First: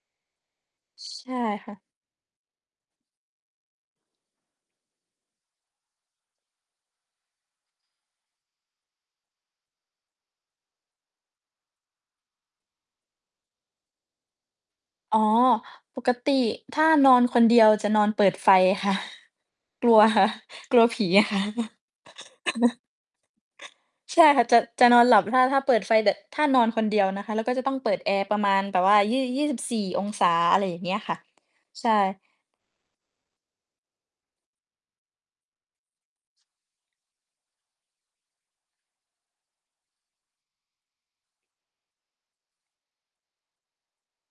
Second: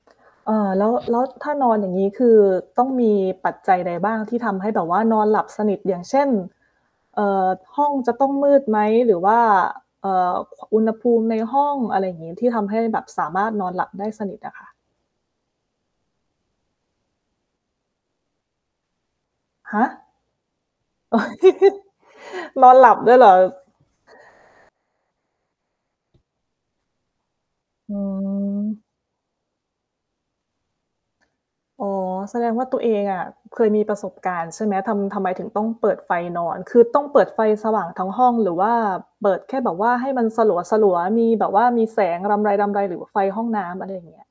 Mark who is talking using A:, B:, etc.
A: เอ่อ แล้ว แล้
B: ใช
A: ว
B: ่
A: ถ้าน
B: ค่
A: อ
B: ะ
A: นอย่างงี้คือต้องมีปัจจัยใดบ้างที่ทำให้แบบว่านอนหลับสนิท อย่างเช่น เอ่อ ห้องจะต้องมืดไหม? หรือว่า เอ่อ ค อุณหภูมิในห้อง อะไรอย่างงี้ ที่ทำให้แบบสามารถนอนหลับได้สนิทอะค่ะ
B: อ๋อ ปกติถ้านอนคนเดียวจะนอนเปิดไฟค่ะ
A: ฮ
B: ก
A: ะ
B: ลัวค่ะ กลัวผีอ่ะค่ะ
A: นอนหลับด้วยเหรอ?
B: ใช่ค่ะ จะ จะนอนหลับ ถ้า ถ้าเปิดไฟ แบบ ถ้านอนคนเดียวนะคะ แล้วก็จะต้องเป
A: อ
B: ิ
A: ื
B: ดแอร์ประมาณแบ
A: ม
B: บว่า ยี่ 24 องศา อะไรอย่างเงี้ยค่ะ
A: อ
B: ใช
A: ๋อ
B: ่
A: แสดงว่าตัวเองอะ เคยมีประสบการณ์ใช่ไหม? ทำ ทำไมถึงต้องเปิดไฟนอน คือต้องเปิดไฟสว่างทั้งห้องหรือว่าเปิดแค่แบบว่าให้มันสลัว ๆ มีแบบว่ามีแสงรำไร ๆ หรือไฟห้องน้ำ? อะไรอย่างเงี้ย